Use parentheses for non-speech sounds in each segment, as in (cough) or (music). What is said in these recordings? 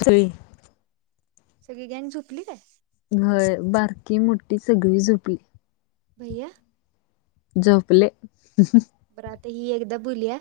जुई सगळी गँग झोपली काय? होय बारकी मोठी सगळी झोपली. भैया? झोपले. बरं आता ही एकदा बोलूया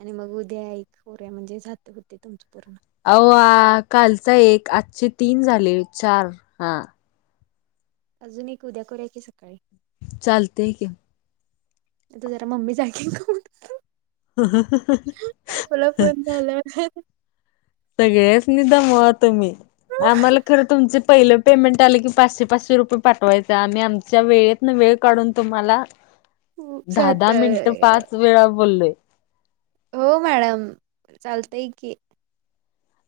आणि मग उद्या एक होऱ्या म्हणजे सात होते तुमचं पूर्ण. अव्वा! कालचा एक आजचे तीन झाले चार हा. अजून एक उद्या करूया की सकाळी. चालतय की. तीथं जरा मम्मी जागींयका बघतो. आपला फोन झाल्यावर सगळ्यासनीच दमवा तुम्ही. आम्हाला खरं तुमचे पहिलं पेमेंट आले की पाचशे पाचशे रुपये पाठवायचं आम्ही आमच्या वेळेत न वेळ काढून तुम्हाला हो दहा दहा मिनिटं साताय पाच वेळा बोललोय. हो मॅडम चालतय की.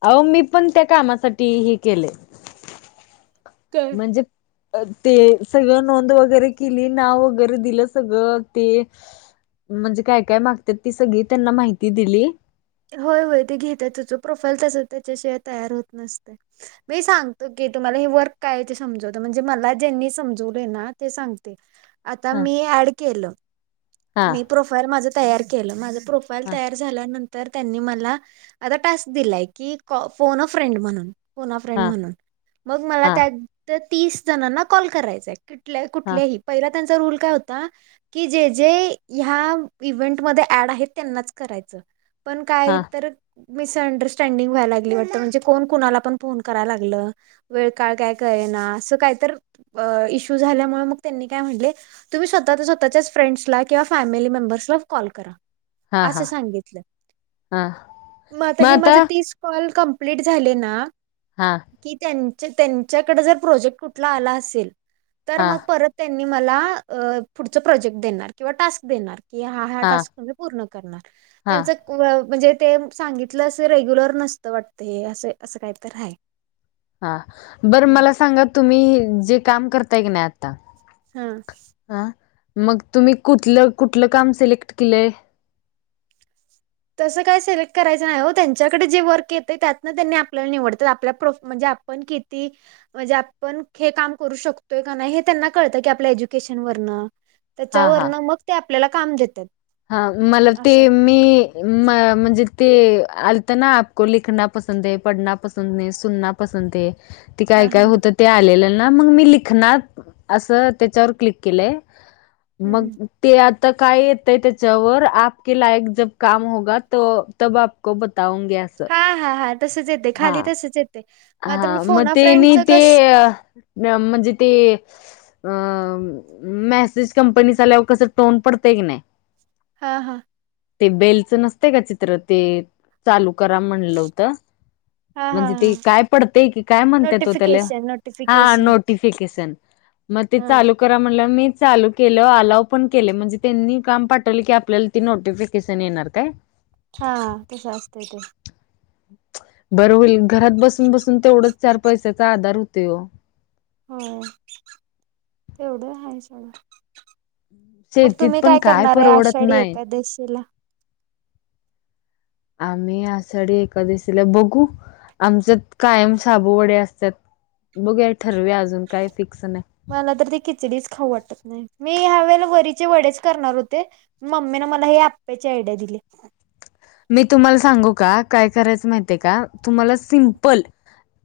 अहो मी पण त्या कामासाठी हे केलय. काय म्हणजे ते सगळं नोंद वगैरे केली. नाव वगैरे दिलं. सगळं ते - - म्हणजे काय काय मागतात. ती सगळी त्यांना माहिती दिली. होय होय ते घेत्यातच प्रोफाईल त्याच त्याच्याशीवाय तयार होत नसतय. मी सांगतो की. तुम्हाला हे वर्क काय हाय ते समजवतो म्हणजे मला ज्यांनी समजवलय ना ते सांग आता हा मी ॲड केल हा मी प्रोफाईल माझ तयार केल माझं प्रोफाईल हा तयार झाल्यानं तर त्यांनी मला आता टास्क दिलाय की क फोन अ फ्रेंड म्हणून. फोन अ फ्रेंड हा म्हणून मग मला हा त्या - त्या तीस जणांना कॉल करायचय. कुठल - हा कुठल्याही पहिला त्यांचा रूल काय होता. की जे जे ह्या इव्हेंटमध्ये ऍड आहेत त्यांनाच करायचं. पण काय हा तर मिसअंडरस्टँडिंग व्हायला लागली वाटत. म्हणजे कोण कुणाला पण फोन करायला लागलं. वेळ काळं कायं कळेना असं कायं तरं अं इशूं झाल्यांमुळे मगं त्यांनी कायं म्हंनले. तुम्हीं स्वंतः स्वंतःचं फ्रेंड्सलां किंवा फॅमिली मेंबर्सला कॉल करां. हां कां हां. मगं आंता हे माझे तीस कॉल कंम्प्लीट झाले नां हां की त्यां त्यांच्याकडे जरं प्रोजेक्ट कुंठला आंला असेल तरं हा मगं परंत त्यांनी मलां पुढचं प्रोजेक्ट देणारं किंवा टास्कं देणारं की हां हां हा टास्कं म्हणजे पूर्ण करणारं हा त्यांचं व म्हणजे ते सांगितलं असं रेग्युंलर नसतं वाटतं हे असं असं कांहीं तरं हांय. हां बरं मलां सांगा तुम्हीं जे कामं करतांय की नांय आंता हां. हां मगं तुम्हीं कुंठलं कुंठलं कामं सिलेक्ट केलंय. तसं काय सिलेक्ट करायचं नाही हो त्यांच्याकडेच जे वर्क येतंय त्यांतनं त्यांनी आपल्याला निवडतांत आपल्या प्रूफ म्हणजे आपं पणं किती, म्हणजे आपणं हे कामं करूं शकतोय कां नाहीं हे त्यांना कळतं की आपल्या एज्युकेशन वरनं. हा हा त्यांच्यावरण मगं ते आपल्यांला कामं देत्यांत. हां मलां ते मी मं म्हणजे ते आलतनां आपको लिखना पसंद है पडना पसंद है सुननां पसंतये ती हां कायं हां कायं हुतं ते आलेलं नां मगं मी लिखणांत असं त्यांच्यावर क्लिक केलंय. हं हं. मगं ते आंता कायं ये तयं त्यांच्यावर आपकी लायक जबं कामं होगां तो तबं आपको बताऊंगी असं हां हां हां तसंच येतंय खाली हां, तसंच येतंय. हां मगं तेनी ते अं म्हणजे ते अं मेसेज कंपनीस आल्यांवर कसं टोन पडतंय की नांय. हां हां ते बेलचं नसंतय कां चित्रं ते चालूं करां म्हणलं व्हतं. हां, म्हणजे हां, ते हां. कायं पडतंय की कायं म्हणत्यांत ओ त्यांला, नोटिफिकेशन, हां नोटिफिकेशन. नोटीफिकेशन मगं ते हां, चालूं करां म्हणल्यांवर मी चालूं केलं अलांव पणं केलं म्हणजे त्यांनी कामं पाठवलं की आपल्यांला ती नोटिफिकेशन येणारं कायं. हां तसं असतंय ते. बरं होईल घरांत बसूंन बसूंन तेवढांच चार पैशाचा आंधार होतोय हो. हो तेवढं हांय सोंडा. मगं शेतीत तुम्हीं पण कायं काय करणारं हांय परवडत आषाढी नाही एकादशीला? आम्ही आषाडी एकांदशीला बघूं आमच्यांत कायंम साबूंवडे असत्यांत बघुंया ठरवूंया अजूंन कायं फिक्सं नांय. मलां तरं ते खिचडीच खाऊं वाटतं न्हांय. मी ह्यां वेळेलां वरीचे वडेच करणारं होते मम्मीने मलां हे आपप्यांचे आयडिया दिली. मी तुम्हांला सांगू कां कायं करायचं माहितीय कां तुम्हांला हं, सिमपल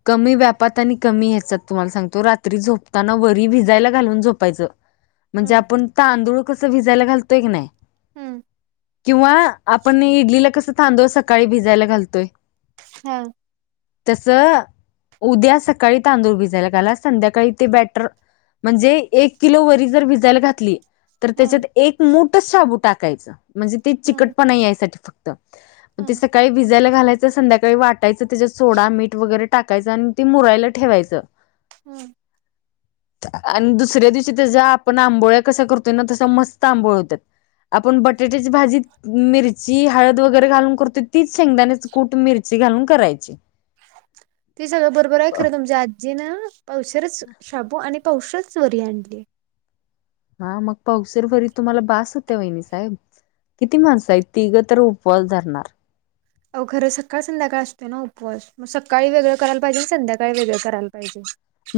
कमी व्यापांत आणि कमी ह्यांच्यात तुम्हांला सांगतो रात्री झोपतांना वरी भिजांयला घालूंन झोपायचं. म्हणजे हं, आपणं तांदूळ कसं भिजायला घालतोय की न्हांय. हम्मं किंवा आपणं इडलीला कसं तांदूळ सकाळीं भिजांयला घालतोय. हो तस उद्या सकाळी तांदूळ भिजायला घाला संध्याकाळी ते बॅटर म्हणजे एक किलो वरी जर भिजायला घातली तर हां, त्याच्यात एक मुटच शाबू टाकायचं म्हणजे ते चिकट हां, पणा यायसाठी फक्त. ते हां, सकाळी भिजत भिजायला घालायचं संध्याकाळी वाटायचं त्याच्यात सोडा, मीठ वगैरे टाकायचं आणि ते मुरायला ठेवायचं. हम् आणि दुसऱ्या दिवशी त्याज्या आपण आंबोळ्या कस करतोय ना तस मस्त आंबोळ्या होत्यात. आपण बटाट्याची भाजीत मिरची, हळद वगैरे घालून करतोय तीच शेंगदाणेच कुठ, मिरची घालून करायची. ते सगळं बरोबर आहे खरं तुमच्या आजीनं पावशेरच शाबू आणि पावशेरच वरी आणली आहे. हा मग पावशेर वरी तुम्हाला बास होत्या वहिनीसाहेब. किती माणसं आहेत तिघं तर उपवास धरणार. आओ खरं सकाळ संध्याकाळ असतोय ना उपवास. मग सकाळी वेगळं करायला पाहिजे आणि संध्याकाळी वेगळं करायला पाहिजे.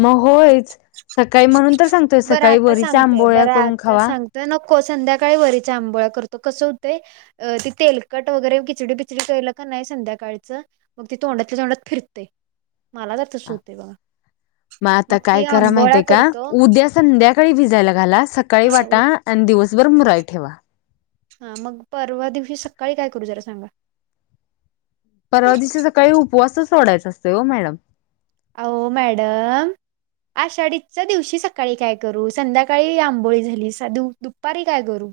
मग होयच सकाळी म्हणून तर सांगतोय बरं सकाळी आता वरीच्या सांगते आंबोळ्या बरं करून आता खावा. सांगतोय नको संध्याकाळी वरीच्या आंबोळ्या करतो कसं होतंय अ ते तेलकट वगैरे खिचडी बिचडी केलं कनय संध्याकाळच मग ते तोंडातल्या तोंडात फिरतय. मग आता मग ती काय करा माहित आंबोळ्या आहे का करतो उद्या संध्या काळी सकाळी भिजायला घाला सकाळी हा उ- वाटा आणि दिवसभर मुराई ठेवा. हा मग परवा दिवशी सकाळी काय करू जरा सांगा? परवा दिवशी सकाळी उपवासच सोडायचा असतोय ओ मॅडम आहो मॅडम आषाढीच्या दिवशी सकाळी काय करू संध्याकाळी आंबोळी झाली साध दु दुपारी काय करू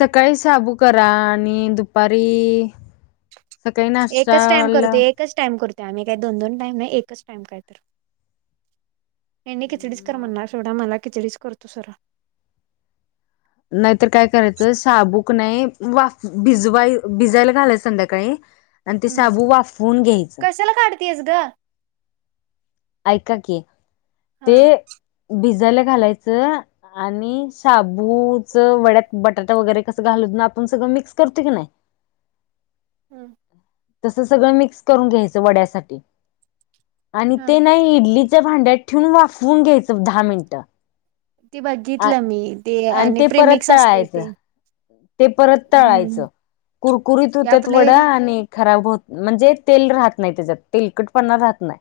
सकाळी शाबू करा आणि दुपारी सकाळी एकच टाइम नाष्टाला करतोय एकच टाईम करतोय आम्ही काय दोन दोन टाईम एकच टाइम कायतर. हेनी खिचडीच कर मग म्हणणार सोडा मला खिचडीच करतो सरळ. नाहीतर काय करायचं शाबू कनय वाफ भिजवाय भिजायला घालाय संध्याकाळी आणि ते हम्म शाबू वाफवून घ्यायचं कशाला काढतीयेस ग? ऐका की हा ते भिजायला घालायचं आणि शाबूच वड्यात बटाटा वगैरे कसं घालून आपण सगळं मिक्स करतोय कनय (unintelligible) हम्म तस सगळं मिक्स करून घ्यायचं वड्यासाठी. आणि हा ते नाही इडलीच्या भांड्यात ठेवून वाफवून घ्यायचं दहा मिनटं. ते बघितलं मी ते आणि ते परत प्रीमिक्स असूतय तळायचं ते. ते परत हम्म तळायचं कुरकुरीत ॲप होत्यात वड लय नाही आणि खराब होत म्हणजे तेल राहत नाही त्याच्यात तेलकटपणा राहत नाही.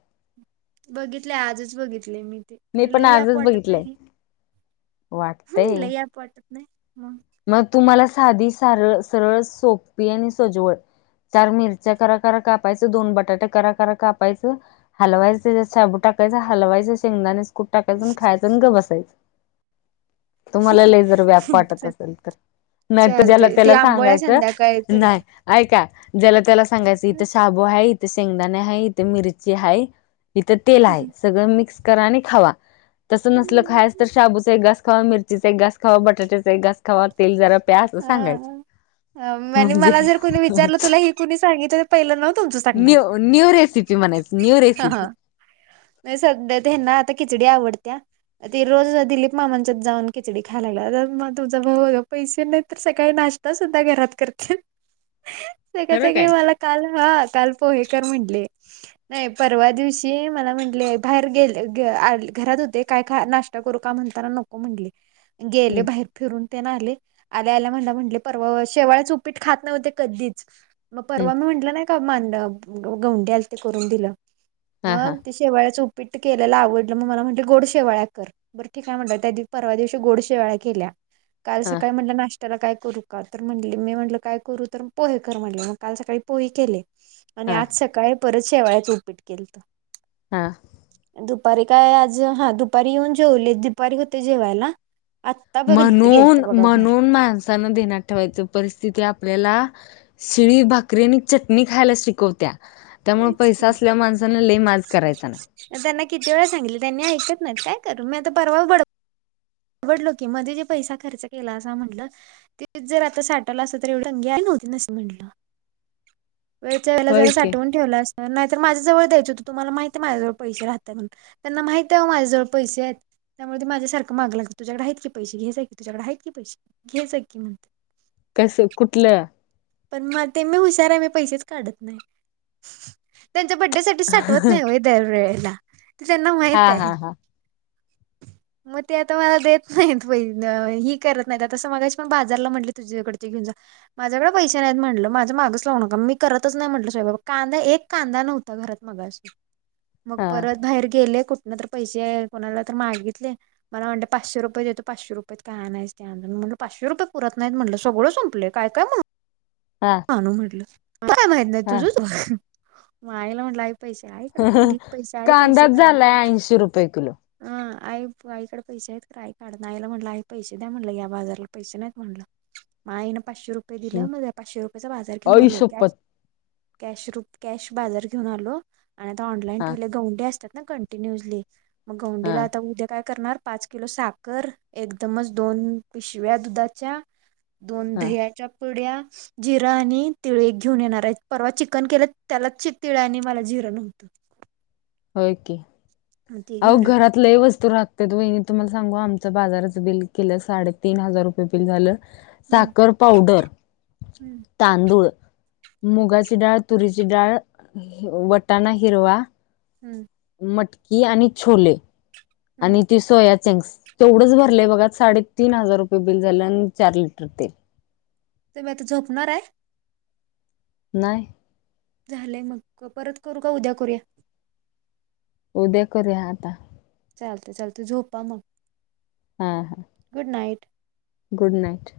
बघितलय आजच बघितलय मी ते मी खर पण लय याप आजच वाटत नाही बघितलंय हे वाटतंय ॲप वाटत नाही मग मग तुम्हाला साधी सारळ सरळ सोपी आणि सोजवळ चार मिरच्या कराकरा कापायचं दोन बटाटे कराकरा कापायचं हालवायंच तेज्यात शाबू टाकायच हालवायच शेंगदाण कुठ टाकायच खायचं अन् गप्प बसायचं तुम्हाला जर लय व्याप वाटतं चल असेल तर नाही तर ज्याला- चालतय ती त्याला आंबोळ्या सांगायचं. संध्याकाळी नाही करतो ऐका, ज्याला -त्याला सांगायचं इथं शाबू हाय, इथे शेंगदाणे हाय, इथे मिरची हाय इथं तेल हाय. सगळं मिक्स करा आणि खावा. तसं नसलं खायच तर, शाबूचा एक घास खावा, मिरचीचा एक घास खावा, बटाट्याचा एक घास खावा. तेल जरा प्या असं सांगायचं. हा आणि म्हणजे मला जर कोणी विचारलं तुला हे कुणी सांगितलं, ते पहिलं नाव तुमचं सांगणार. न्यू न्यू रेसिपी म्हणायचं, न्यू हा रेसिपी. नाही सध्या हेना आता खिचडी आवडत्या. ते रोज जर दिलीप मामांच्यात जाऊन खिचडी खाय लागलाय, तर मग तुझा भाऊ पैसे नाही तर सकाळी नाश आता सुद्धा घरात करत्यात. सगळे खरं -सगळे काय? मला काल हा, काल पोहे कर म्हटले. नाही परवा दिवशी मला म्हंटले, बाहेर गेले घरात होते काय का नाश्ता करू का म्हणताना नको म्हले, गेले हम्म बाहेर. फिरून तेन आले, आल्या- आल्या मला म्हटले परवा शेवाळ्याच उपीट खात नव्हते कधीच. मग हम्म परवा मी म्हंटलं नाही का, मांड, गवंडी आलते करून दिलं. हा हा मग ते शेवाळ्याच उपीट केलेला आवडलं, मग मला म्हटले गोड शेवाळ्या कर. बरं ठीक हाय म्हटल त्या परवा दिवशी गोड शेवाळ्या केल्या. काल हा सकाळी म्हटलं नाश्त्याला काय करू का? तर म्हटले मी म्हटलं काय करू? तर पोहे कर म्हटले, मग काल सकाळी पोई केले आणि हा आज सकाळी परत शेवाळ्यात उपीट केलंत. हा. दुपारी काय आज, हा दुपारी येऊन जेवले, दुपारी होते जेवायला आ म्हणून, म्हणून माणसान ध्येनात ठेवायच परिस्थिती आपल्याला शिळी भाकरी आणि चटणी खायला शिकवत्या. त्यामुळे होयच पैसा की असल्यावर माणसाण लई माज करायचा नाही. त्यांना किती वेळ सांगितले, त्यांनी ऐकत नाही काय करू मी आता परवा बड डलो कि मध्ये जो पैसा मध्ये जे पैसा खर्च केलासा म्हटलं. ते जर आता साठवल असत तर, एवढी तगी आली नव्हती, नसती म्हंटलं. वेळच्या, वेळेला होय जरा की साठवून ठेवलास. नाही तर माझ्याजवळ दयाच होत, तुम्हाला माहिती हाय माझ्याजवळ पैसे राहत्या म्हणून. त्यांना माहित आहे वो माझ्याजवळ पैसे आहेत, त्यामुळ ते माझ्या सारख माग लागलं, तुझ्याकडे आहेत की पैशे, घे जा की तुझ्याकडे आहेत की पैशे, घे जा की म्हणतोय. कस कुठलं? पण मग ते मी हुशार आहे मी पैसेच काढत नाही, त्यांच्या बडेसाठी साठवत नाही व्हय दरवेळेला, ते त्यांना हा माहित हाय. हा हा मग ते आता मला देत नाहीत वयन ही करत नाही आता तसं पण बाजारला म्हटले तुझ्याकडचे घेऊन जा. माझ्याकडे पैसे नाहीत म्हटलं, माझं मागच लागु नका, मी करतच नाही म्हटलं, स्वयंपाक कांदा एक कांदा नव्हता घरात मगाशी. मग हा परत बाहेर गेले, कुठन तर पैसे कोणाला तर मागितले. मला म्हणते पाचशे रुपय देतो, पाचशे रुपयात काय आणायचं ते आण, मी म्हटलं पाचशे रुपये पुरतं नाही म्हटलं सगळं संपलंय काय -काय हा. म्हटल, काय माहीत नाही तुझ हा. तू बघ, म आईला म्हटलं पैसे हाईत? कांदाच झालाय, ऐंशी रुपये किलो. आं. आई आईकड पैसे आहेत आई काढना, आईला म्हटलं आई पैसे द्या म्हणलं, या बाजारला पैसे नाहीत म्हणलं. म आईन पाचशे रुपये दिलं, म, पाचशे रुपयचा बाजार घेऊन आई आलो. कॅश शपथ कॅश, रूप कॅश बाजार घेऊन आलो आणि आता ऑनलाइन हा ठेवलंय, गवंडी असत्यात ना कॉन्ट न्यूजले मग हा गवंडीला आता उद्या काय करणार पाच किलो साखर एकदमच दोन पिशव्या दुधाच्या, दोन हा दह्याच्या पुढ्या जिरां आणि तिळे एक घेऊन येणार आहेत परवा चिकन केलं त्याला तिळ आणि मला जिरं नव्हतं. होय की ते आव घेऊन येतोय घरात लै वस्तू रात तेत वहिनी तुम्हाला सांगू आमचं बाजाराचं बिल केलं साडेतीन हजार रुपये बिल झालं. हम्म साखर, पावडर हम्म तांदूळ, मुगाची डाळ, तुरीची डाळ, वटाणा हिरवा हम्म. मटकी आणि छोले आणि हम्म ती सोया चंक्स तेवढंच भरलेय बघा साडेतीन हजार रुपये बिल झालं अन् चार लिटर तेल. तुम्ही आता झोपणार आहे? नाही. झालंय मग परत करू का उद्या करूया? उद्या करूया आता. चालतय चालतय झोपा मग. हा हा. Good night. Good night.